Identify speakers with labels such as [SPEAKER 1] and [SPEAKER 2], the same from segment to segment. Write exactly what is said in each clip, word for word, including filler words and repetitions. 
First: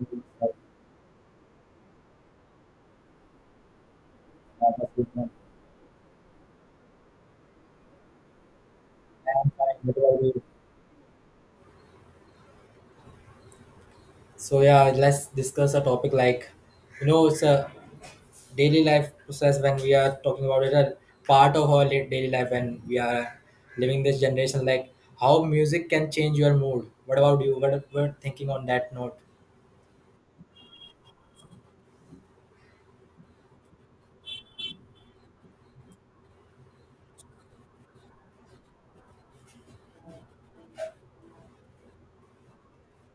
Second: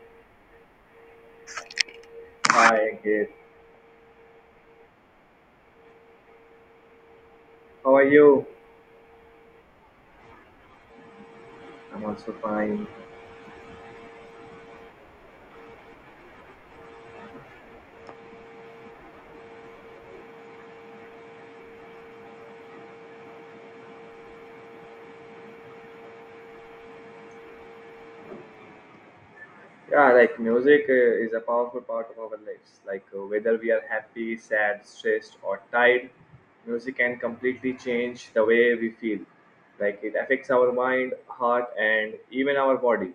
[SPEAKER 1] I'm fine.
[SPEAKER 2] Hi, Ankit. How are you?
[SPEAKER 1] What about you?
[SPEAKER 2] I'm also fine.
[SPEAKER 1] So yeah, let's discuss a topic like, you know, it's a daily life process when we are talking about it, a part of our li- daily life when we are living this generation, like how music can change your mood. What about you? What what thinking on that note?
[SPEAKER 2] Yeah, like music uh, is a powerful part of our lives. Like uh, whether we are happy, sad, stressed, or tired, music can completely change the way we feel. Like it affects our mind, heart, and even our body.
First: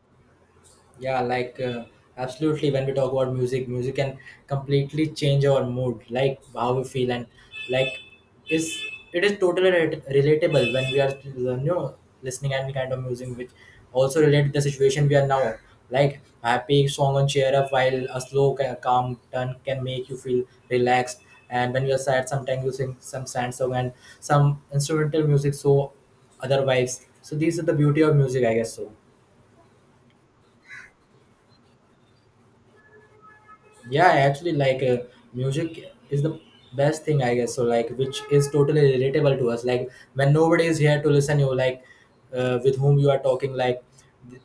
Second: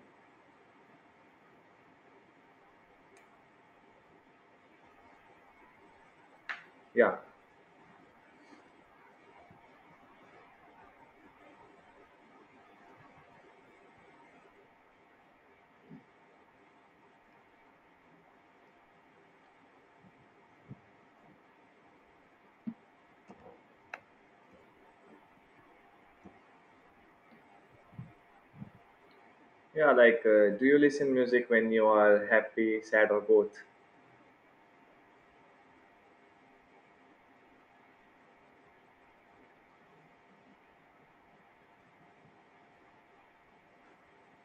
[SPEAKER 1] Yeah, like uh, absolutely. When we talk about music, music can completely change our mood, like how we feel,
[SPEAKER 2] Yeah,
[SPEAKER 1] and like is it is totally re- relatable when we are you know listening any kind of music, which also relate to the situation we are now. Like happy song on cheer up, while a slow ca- calm turn can make you feel relaxed. And when you are sad, sometimes you sing some sad song and some instrumental music, so other vibes. So these are the beauty of music, I guess so.
[SPEAKER 2] yeah. Like, uh, do you listen music when you are happy, sad, or both?
[SPEAKER 1] Yeah, I actually like uh, music is the best thing I guess so, like which is totally relatable to us, like when nobody is here to listen you, like uh, with whom you are talking, like th-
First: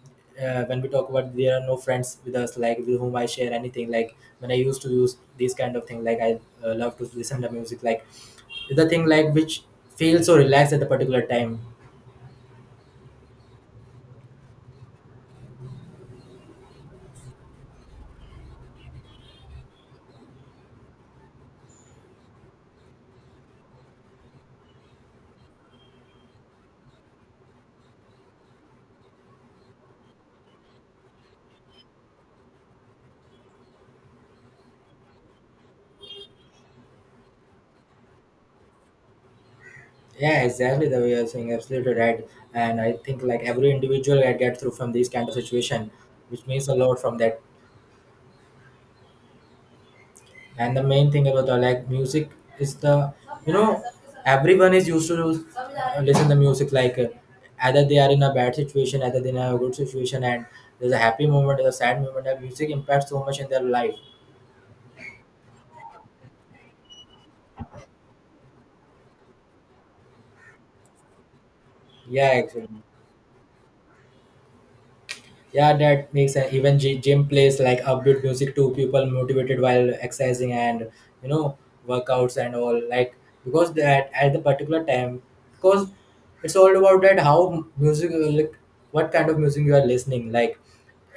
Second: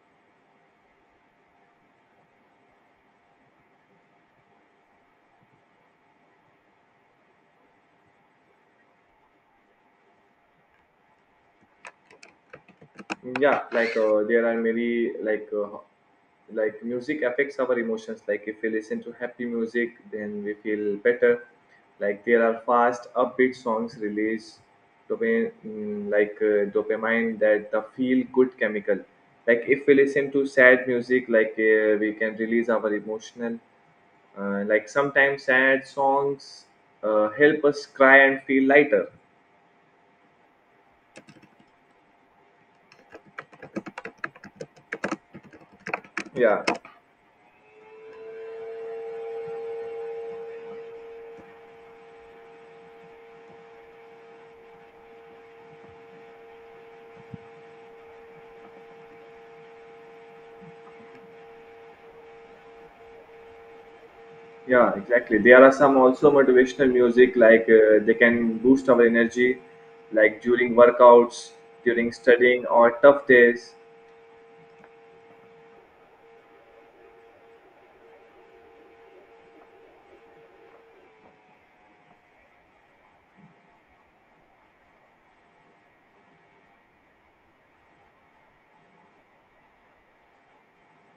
[SPEAKER 1] uh, when we talk about there are no friends with us, like with whom I share anything, like when I used to use these kind of thing, like I uh, love to listen to music, like the thing like which feels so relaxed at the particular time.
[SPEAKER 2] Yeah, like uh, there are many like uh, like music affects our emotions. Like if we listen to happy music then we feel better. Like there are fast upbeat songs release dopamine, mm, like uh, dopamine that the feel good chemical. Like if we listen to sad music, like uh, we can release our emotional uh, like sometimes sad songs uh, help us cry and feel lighter.
[SPEAKER 1] Yeah, exactly the way you're saying, absolutely right. And I think like every individual I get through from these kind of situation, which
[SPEAKER 2] Yeah.
[SPEAKER 1] means a lot from that. And the main thing about the like music is the you know everyone is used to uh, listen the music, like uh, either they are in a bad situation, either they are in a good situation, and there's a happy moment, there's a sad moment, and music impacts so much in their life.
[SPEAKER 2] Yeah, exactly. There are some also motivational music like uh, they can boost our energy, like during workouts, during
[SPEAKER 1] Yeah,
[SPEAKER 2] studying,
[SPEAKER 1] actually.
[SPEAKER 2] or tough days.
[SPEAKER 1] Yeah, that makes sense. Even gy- gym plays like upbeat music to people motivated while exercising and you know workouts and all. Like, because that at the particular time, because it's all about that how music, like what kind of music you are listening. Like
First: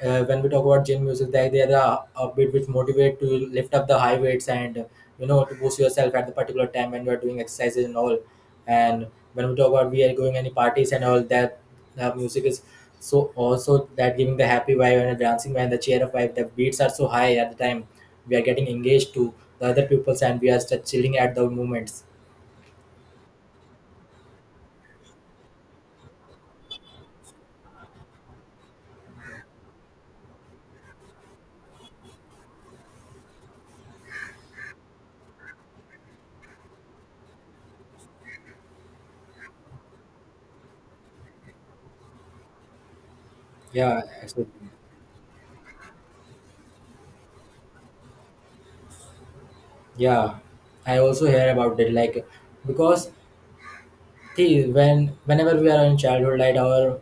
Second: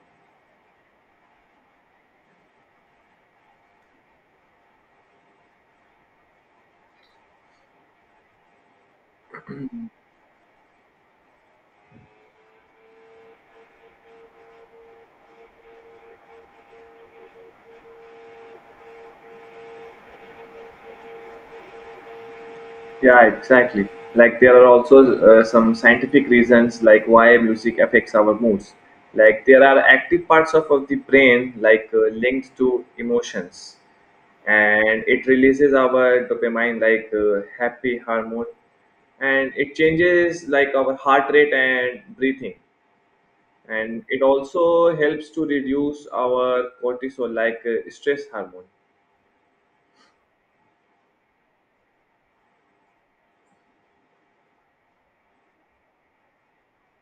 [SPEAKER 1] uh, when we talk about gym music, they, they are the a bit which motivate to lift up the high weights and you know to boost yourself at the particular time when you are doing exercises and all. And when we talk about we are going any parties and all that, the music is so also that giving the happy vibe and the dancing vibe and the cheer up vibe. The beats are so high at the time we are getting engaged to the other pupils and we are just chilling at the moments.
[SPEAKER 2] Yeah, exactly. Like there are also uh, some scientific reasons like why music affects our moods. Like there are active parts of, of the brain like uh, linked to emotions, and it releases our dopamine like uh, happy hormone, and it changes like our heart rate and breathing.
[SPEAKER 1] Yeah,
[SPEAKER 2] And it
[SPEAKER 1] absolutely.
[SPEAKER 2] also helps to reduce our cortisol like uh, stress hormone.
[SPEAKER 1] Yeah, I also hear about it, like because, see, when whenever we are in childhood, like our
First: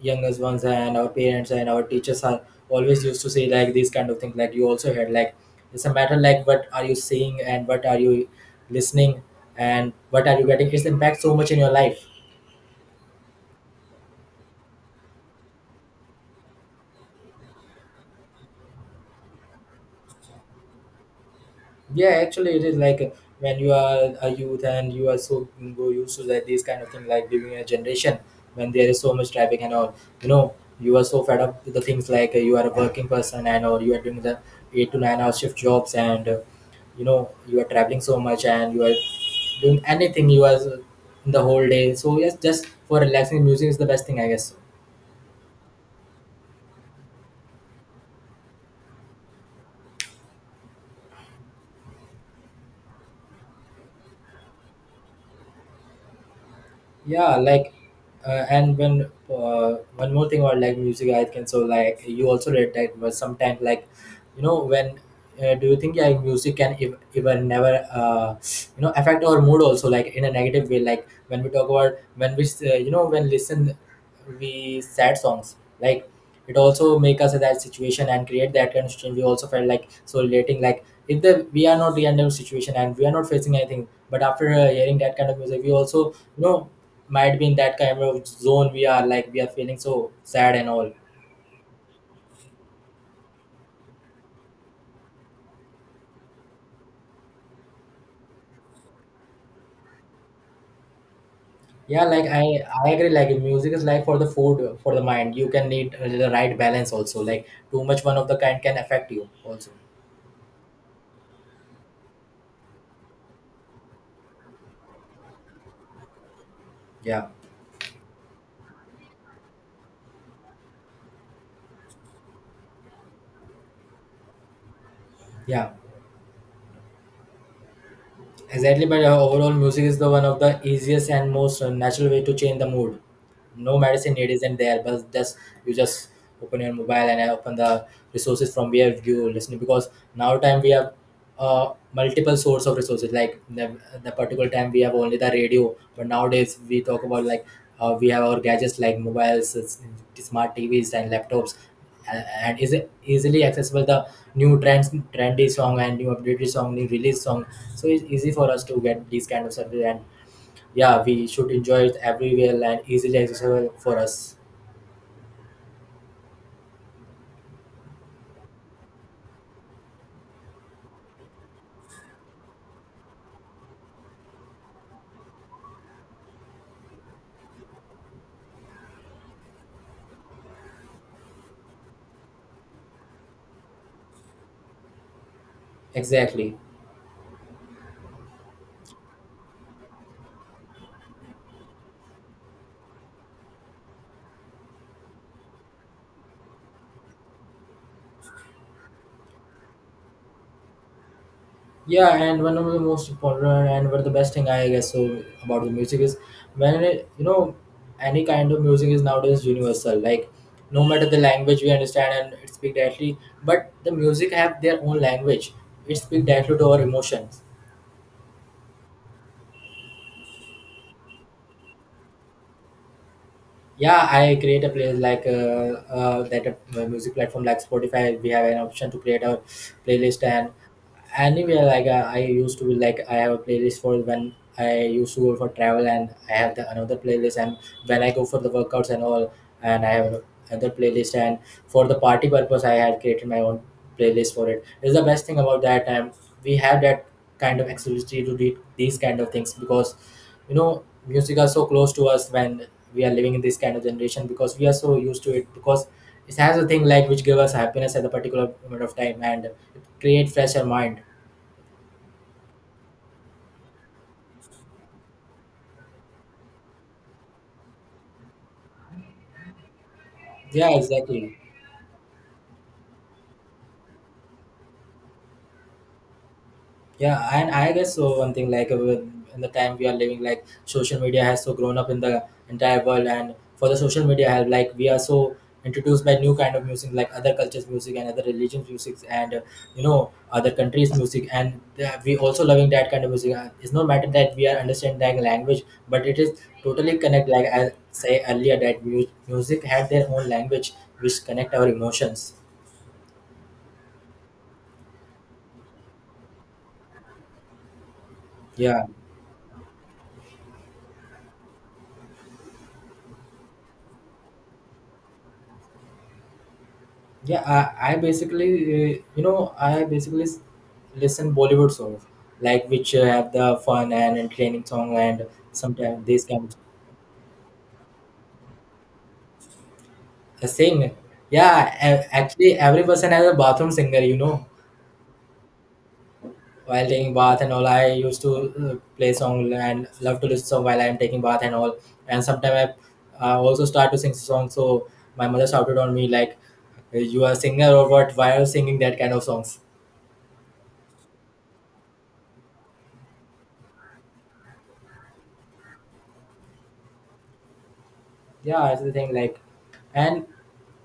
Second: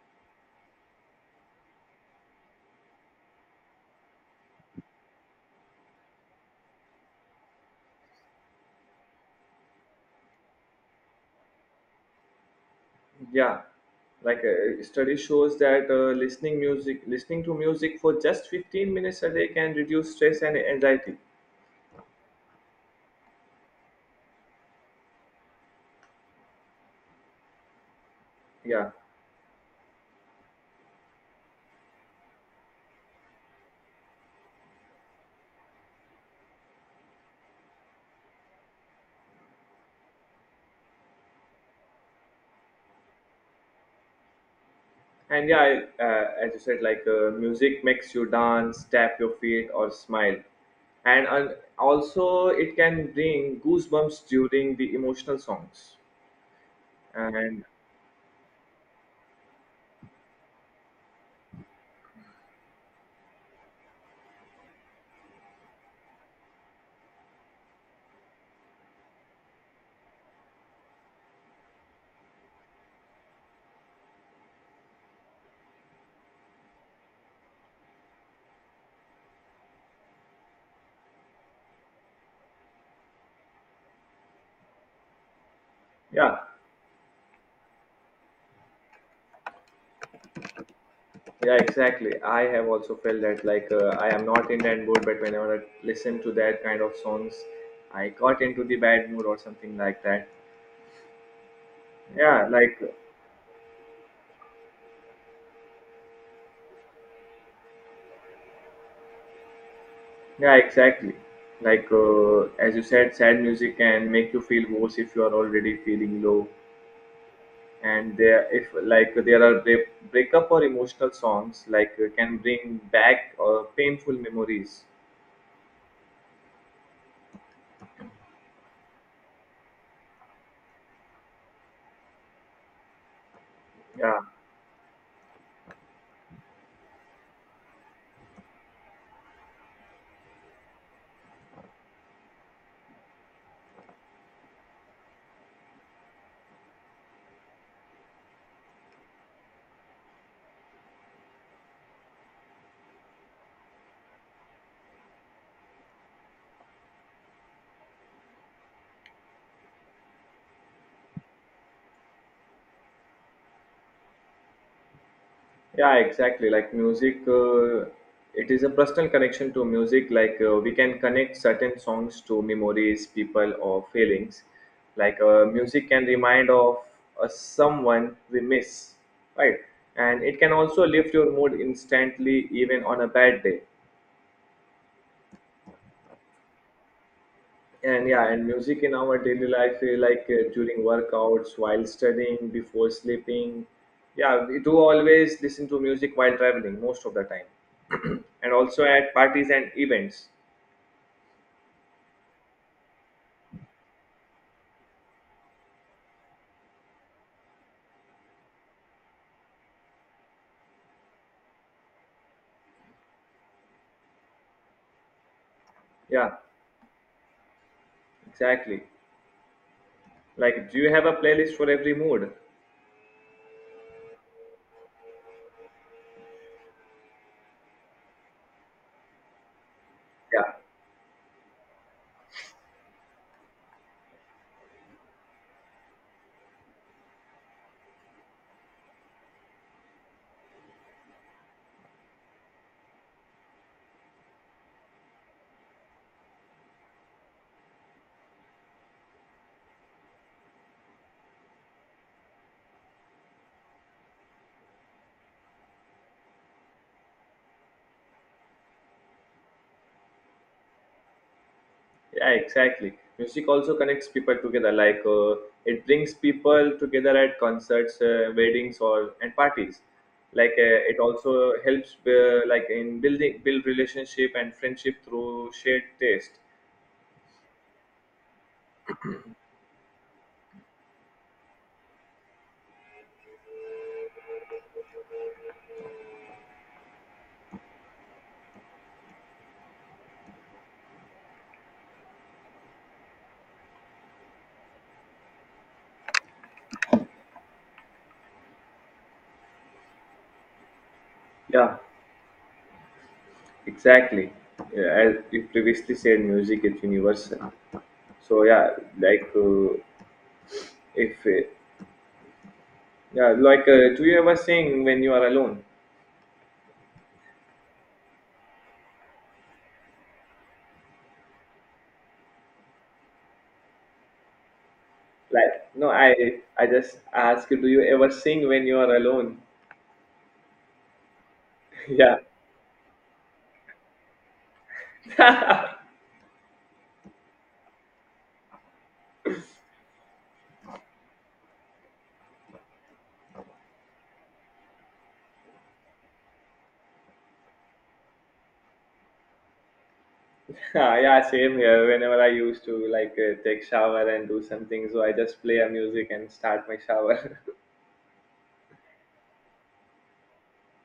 [SPEAKER 1] youngest ones and our parents and our teachers are always used to say like these kind of things. Like you also heard, like it's a matter, like what are you seeing and what are you listening and what are you getting. It's impact so much in your life.
[SPEAKER 2] Yeah, like uh, study shows that uh, listening music listening to music for just fifteen minutes a day can reduce stress and anxiety.
[SPEAKER 1] Yeah, actually, it is like uh, when you are a youth and you are so go used to that these kind of thing, like living in a generation when there
[SPEAKER 2] Yeah.
[SPEAKER 1] is so much traffic and all. You know, you are so fed up with the things like uh, you are a working person and or you are doing the eight to nine hour shift jobs and uh, you know you are traveling so much and you are doing anything you are uh, in the whole day. So yes, just for relaxing, music is the best thing, I guess.
[SPEAKER 2] And yeah, I, uh, as you said like uh, music makes you dance tap your feet or smile, and uh, also it can bring goosebumps during the emotional songs.
[SPEAKER 1] Yeah,
[SPEAKER 2] And
[SPEAKER 1] like uh, and when uh, one more thing about, like music I can so, like you also read that was sometimes, like you know when uh, do you think like music can ev- even never uh, you know affect our mood also, like in a negative way, like when we talk about when we uh, you know when listen we sad songs, like it also make us in that situation and create that kind of situation, we also felt like so relating, like if the we are not the end of situation and we are not facing anything, but after uh, hearing that kind of music, we also
[SPEAKER 2] yeah.
[SPEAKER 1] you know might be in that kind of zone, we are like we are feeling so sad and all.
[SPEAKER 2] Yeah, exactly. I have also felt that like uh, I am not in that mood, but whenever I listen to that kind of songs, I got into the bad mood or something like that.
[SPEAKER 1] Yeah, like i
[SPEAKER 2] Yeah, like
[SPEAKER 1] i agree, like music is like for the food for the mind, you can need uh, the right balance also, like too much one of the kind can affect you also.
[SPEAKER 2] yeah, exactly. Like uh, as you said, sad music can make you feel worse if you are already feeling low.
[SPEAKER 1] Yeah,
[SPEAKER 2] And there, if like there are break breakup or emotional songs, like uh, can bring back uh, painful memories.
[SPEAKER 1] yeah, exactly. But uh, overall music is the one of the easiest and most uh, natural way to change the mood. No medicine,
[SPEAKER 2] Yeah,
[SPEAKER 1] it isn't there, but just you just open your mobile and uh, open the resources from where you listening, because now time we have uh, multiple source of resources, like the, the particular time we have only the radio, but nowadays we talk about, like uh, we have our gadgets like mobiles, s- smart TVs and laptops, a- and is easily accessible the new trends, trendy song and new updated song, new release song. So it's easy for us to get these kind of services, and yeah, we should enjoy it everywhere and easily accessible for us.
[SPEAKER 2] yeah, exactly. Like music uh, it is a personal connection to music. Like uh, we can connect certain songs to memories people or feelings. Like uh, music can remind of uh, someone we miss, right? And it can also lift your mood instantly even on a bad day.
[SPEAKER 1] Exactly.
[SPEAKER 2] And yeah, and music in our daily life, eh, like uh, during workouts while studying before sleeping. Yeah, we do always listen to music while traveling most of the time, and also at parties and events.
[SPEAKER 1] Yeah, and one of the most important and one of the best thing I guess so about the music is when it, you know any kind of music is nowadays universal. Like no matter the language we understand and it speak directly, but the music have their own language. It speak
[SPEAKER 2] Yeah,
[SPEAKER 1] directly to our emotions.
[SPEAKER 2] exactly. Like, do you have a playlist for every mood?
[SPEAKER 1] Yeah, I create a place, like uh, uh, that uh, music platform like Spotify, we have an option to create a playlist. And
[SPEAKER 2] Yeah,
[SPEAKER 1] anywhere, like uh, I used to be, like I have a playlist for when I used to go for travel, and I have the another playlist, and when I go for the workouts and all, and I have another playlist, and for the party purpose I had created my own playlist for it. It's the best thing about that. And we have that kind of exclusivity to do these kind of things, because you know music are so close to us when we are living in this kind of generation, because we are so used to it, because it has a thing like which give us happiness at a particular moment of time, and it create fresher mind.
[SPEAKER 2] yeah, exactly. Music also connects people together. Like, uh, it brings people together at concerts, uh, weddings, or and parties. Like,
[SPEAKER 1] Yeah,
[SPEAKER 2] uh, it
[SPEAKER 1] exactly.
[SPEAKER 2] also helps, uh, like, in building build relationship and friendship through shared taste.
[SPEAKER 1] Yeah, and I guess so. One thing like uh, with- in the time we are living, like social media has so grown up in the entire world, and for the social media help, like we are so introduced by new kind of music, like other cultures' music and other religions' music, and uh, you know other countries' music, and uh, we also loving that kind of music. Uh, It's no matter that we are understanding language, but it is totally connect. Like I say earlier, that mu- music had their own language which connect our
[SPEAKER 2] Yeah,
[SPEAKER 1] emotions.
[SPEAKER 2] exactly. Yeah, as you previously said, music is universal. So yeah,
[SPEAKER 1] Yeah.
[SPEAKER 2] like uh, if uh, yeah, like uh, do you ever sing when you are alone?
[SPEAKER 1] Yeah, I, I basically, uh, you know, I basically s- listen Bollywood songs, like which uh, have the fun and entertaining song, and
[SPEAKER 2] Like no,
[SPEAKER 1] sometimes this
[SPEAKER 2] I
[SPEAKER 1] kind
[SPEAKER 2] I just ask you, do you ever sing when you are alone?
[SPEAKER 1] of uh, sing. Yeah, a-
[SPEAKER 2] Yeah,
[SPEAKER 1] actually, every person has a bathroom singer, you know. While taking bath and all, I used to uh, play song and love to listen song while I'm taking bath and all. And sometimes I uh, also start to sing song. So my mother shouted on me like, "You are a singer or what? Why are you singing that kind of songs?"
[SPEAKER 2] yeah, same here. Whenever I used to like uh, take shower and do something, so I just play a music and start my shower.
[SPEAKER 1] Yeah, that's the thing, like, and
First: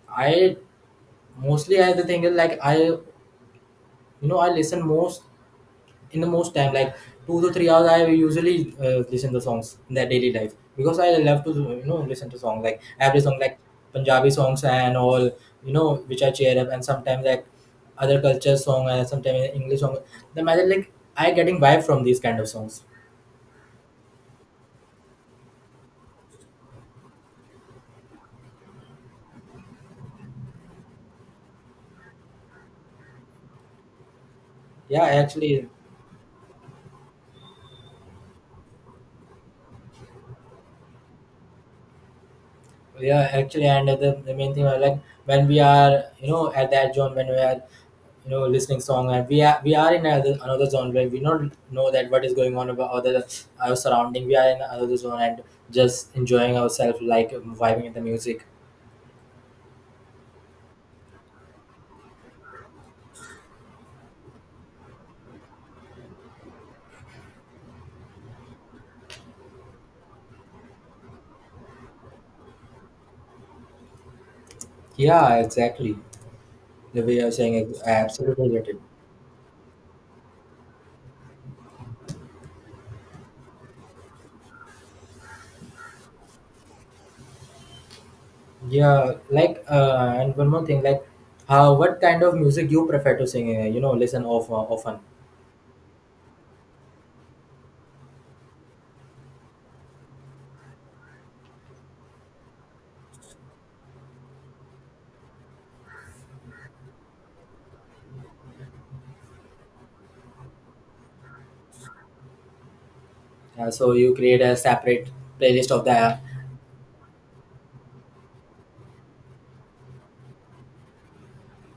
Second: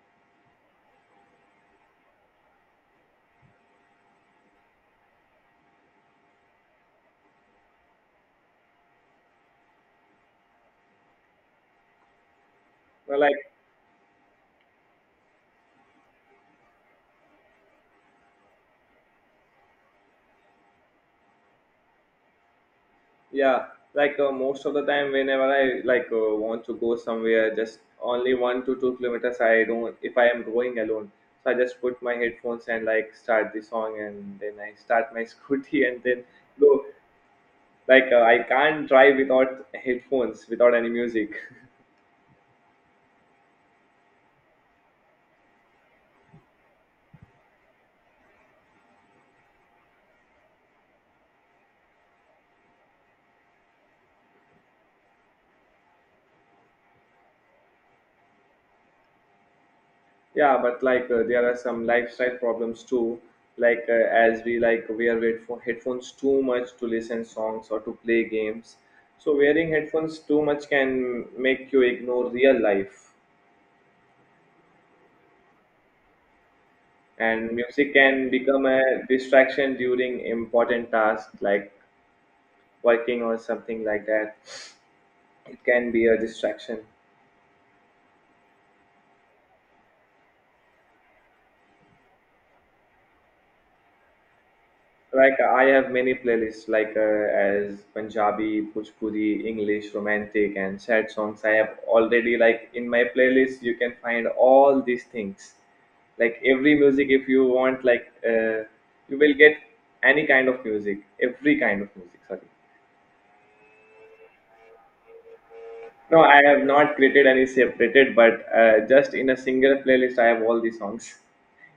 [SPEAKER 1] I mostly I the thing is like I you know I listen most in the most time, like two to three hours I usually uh, listen the songs in their daily life, because I love to you know listen to songs, like
[SPEAKER 2] Well,
[SPEAKER 1] every
[SPEAKER 2] like
[SPEAKER 1] song like Punjabi songs and all, you know which I cheer up, and sometimes like other culture song and sometimes English song, the matter like I getting vibe from these kind of songs.
[SPEAKER 2] yeah, like uh, most of the time, whenever I like uh, want to go somewhere, just only one to two kilometers. I don't if I am going alone, so I just put my headphones and like start the song, and then I
[SPEAKER 1] Yeah,
[SPEAKER 2] start my
[SPEAKER 1] actually.
[SPEAKER 2] scooty and then go. Like uh, I can't drive without headphones without any music.
[SPEAKER 1] Yeah, actually. And the, the main thing I like, when we are you know at that zone, when we are you know listening song, and we are we are in another, another zone where we don't know that what is going on about other our surrounding, we are in another zone, and just enjoying ourselves, like vibing in the music.
[SPEAKER 2] Yeah, but like uh, there are some lifestyle problems too. Like uh, as we like wear headpho- headphones too much to listen songs or to play games, so wearing headphones too much can make you ignore real life.
[SPEAKER 1] Yeah, exactly, the way you're
[SPEAKER 2] And
[SPEAKER 1] saying it, I
[SPEAKER 2] music can
[SPEAKER 1] absolutely
[SPEAKER 2] become
[SPEAKER 1] get it.
[SPEAKER 2] a distraction during important tasks like working or something like that. It can be a distraction.
[SPEAKER 1] Yeah, like uh, and one more thing, like how what kind of music you prefer to sing, uh, you know listen of uh, often.
[SPEAKER 2] Like I have many playlists, like uh, as Punjabi, Bhojpuri, English, romantic, and sad songs. I have already like in my playlist. You can find all these things, like every music. If you want, like uh, you will get any kind of music, every kind of music. Sorry,
[SPEAKER 1] Uh, so you create a separate playlist of the.
[SPEAKER 2] no, I have not created any separated, but uh, just in a single playlist, I have all the songs.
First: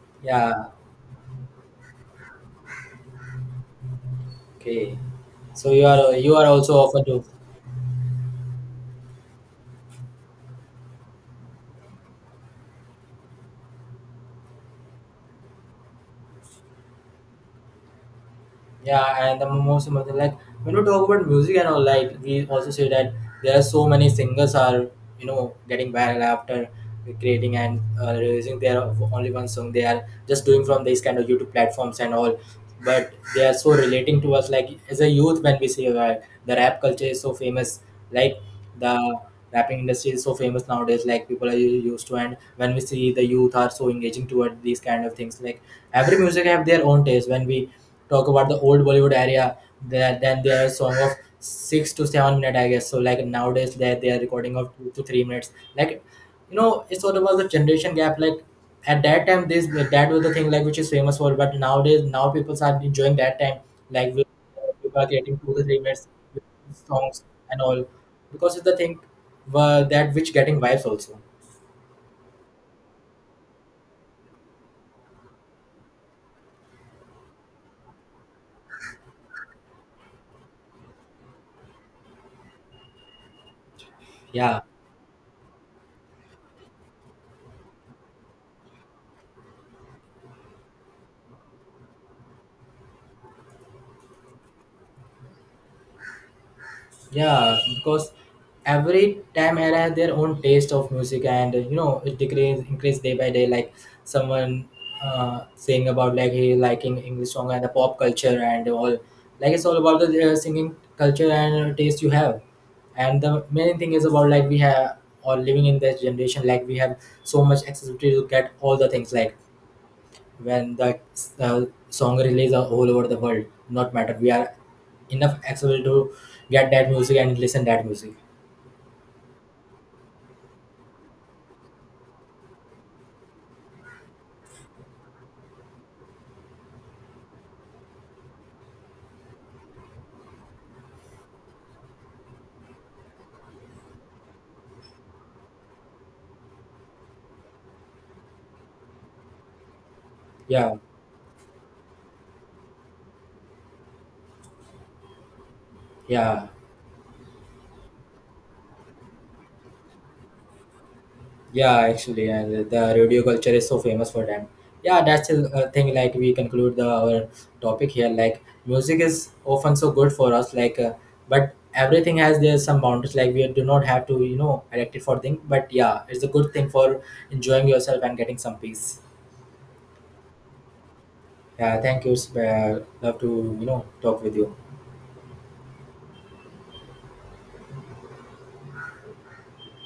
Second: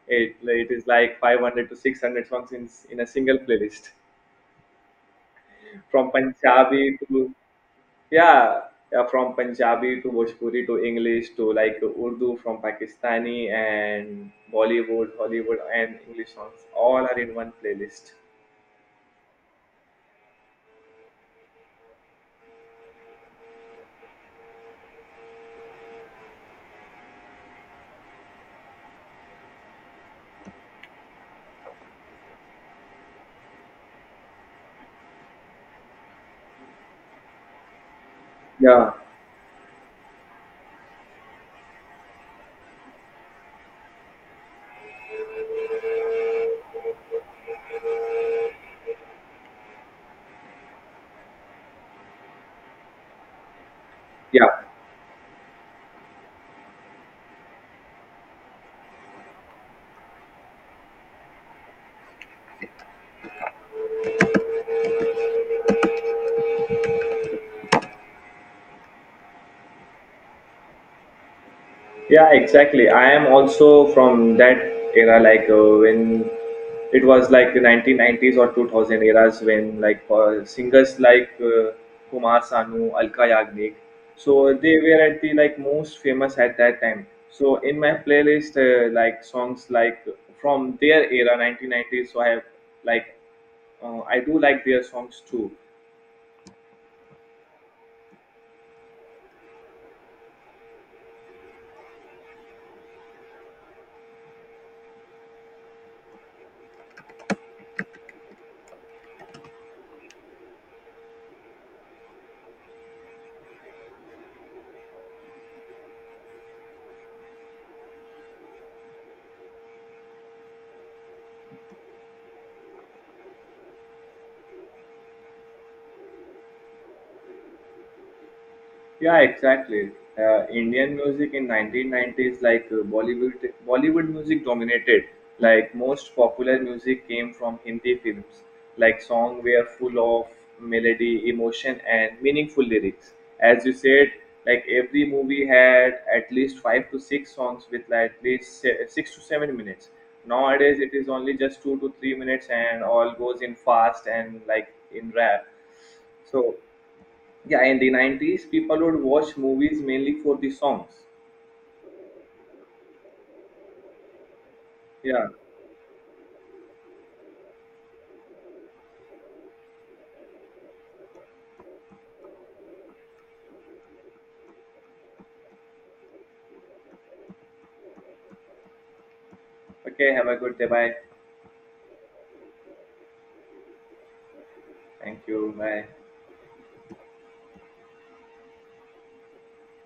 [SPEAKER 2] It
[SPEAKER 1] Yeah.
[SPEAKER 2] it is like five hundred to six hundred songs in in a single playlist,
[SPEAKER 1] Okay. So you
[SPEAKER 2] from
[SPEAKER 1] are you are also
[SPEAKER 2] Punjabi
[SPEAKER 1] often
[SPEAKER 2] to
[SPEAKER 1] to.
[SPEAKER 2] yeah, yeah from Punjabi to Bhojpuri to English to like Urdu from Pakistani and Bollywood, Hollywood and English songs all are in one playlist.
[SPEAKER 1] Yeah, and the most important, like when we talk about music and all, like we also say that there are so many singers are you know getting viral after creating and uh, releasing their only one song. They are just doing from these kind of YouTube platforms and all, but they are so relating to us. Like as a youth, when we see uh, the rap culture is so famous, like
[SPEAKER 2] Yeah,
[SPEAKER 1] the rapping industry is so famous nowadays. Like people are u- used to, and when we see the youth are so engaging toward these kind of things, like every music have their own taste when we talk about the old Bollywood area, there then their song of six to seven minute, I guess. So like nowadays they they are
[SPEAKER 2] yeah.
[SPEAKER 1] recording of two to three minutes. Like, you know, it's all about the generation gap. Like at that time, this that was the thing like which is famous for. But nowadays, now people are enjoying that time. Like we- people are creating two to three minutes with songs and all, because it's the thing uh, that which getting vibes also.
[SPEAKER 2] Yeah, exactly. I am also from that era, like uh, when it was like the nineteen nineties or two thousand eras when like uh, singers like uh, Kumar Sanu, Alka Yagnik, so
[SPEAKER 1] Yeah.
[SPEAKER 2] they were at the like most famous at that time. So in my playlist, uh, like songs like from their era, nineteen nineties, so I have like uh, I do like their songs too.
[SPEAKER 1] Yeah, because every time had had their own taste of music, and uh, you know it decrease increase day by day. Like someone uh, saying about, like he liking English song and the pop culture and all. Like it's all about the uh, singing culture and uh, taste you have. And the main thing is about like we have or living in this generation, like we have so much accessibility to get all the things. Like when the uh, song release are all over the world, not matter we are enough accessible to get that music and listen that music.
[SPEAKER 2] Yeah, exactly. Uh, Indian music in nineteen nineties, like uh, Bollywood, Bollywood music dominated. Like most popular music came from Hindi films. Like song were full of melody, emotion, and meaningful lyrics. As you said, like every movie had at least five to six songs with like at least se- six to seven minutes.
[SPEAKER 1] Yeah,
[SPEAKER 2] Nowadays, it is only just two to three minutes, and all goes in fast and like in rap.
[SPEAKER 1] yeah,
[SPEAKER 2] So yeah, in the nineties, people would watch movies mainly for the songs.
[SPEAKER 1] yeah, actually. And the radio culture is so famous for them. Yeah,
[SPEAKER 2] Yeah.
[SPEAKER 1] that's a a thing like we conclude the our topic here, like music is often so good for us, like uh, but everything has, there's some boundaries, like we do not have to you know addict it for thing, but yeah, it's a good thing for enjoying yourself and getting some peace.
[SPEAKER 2] Okay, have a good day. Bye.
[SPEAKER 1] Yeah, thank you. It's, uh, love to you know talk with you.
[SPEAKER 2] Thank you. Bye.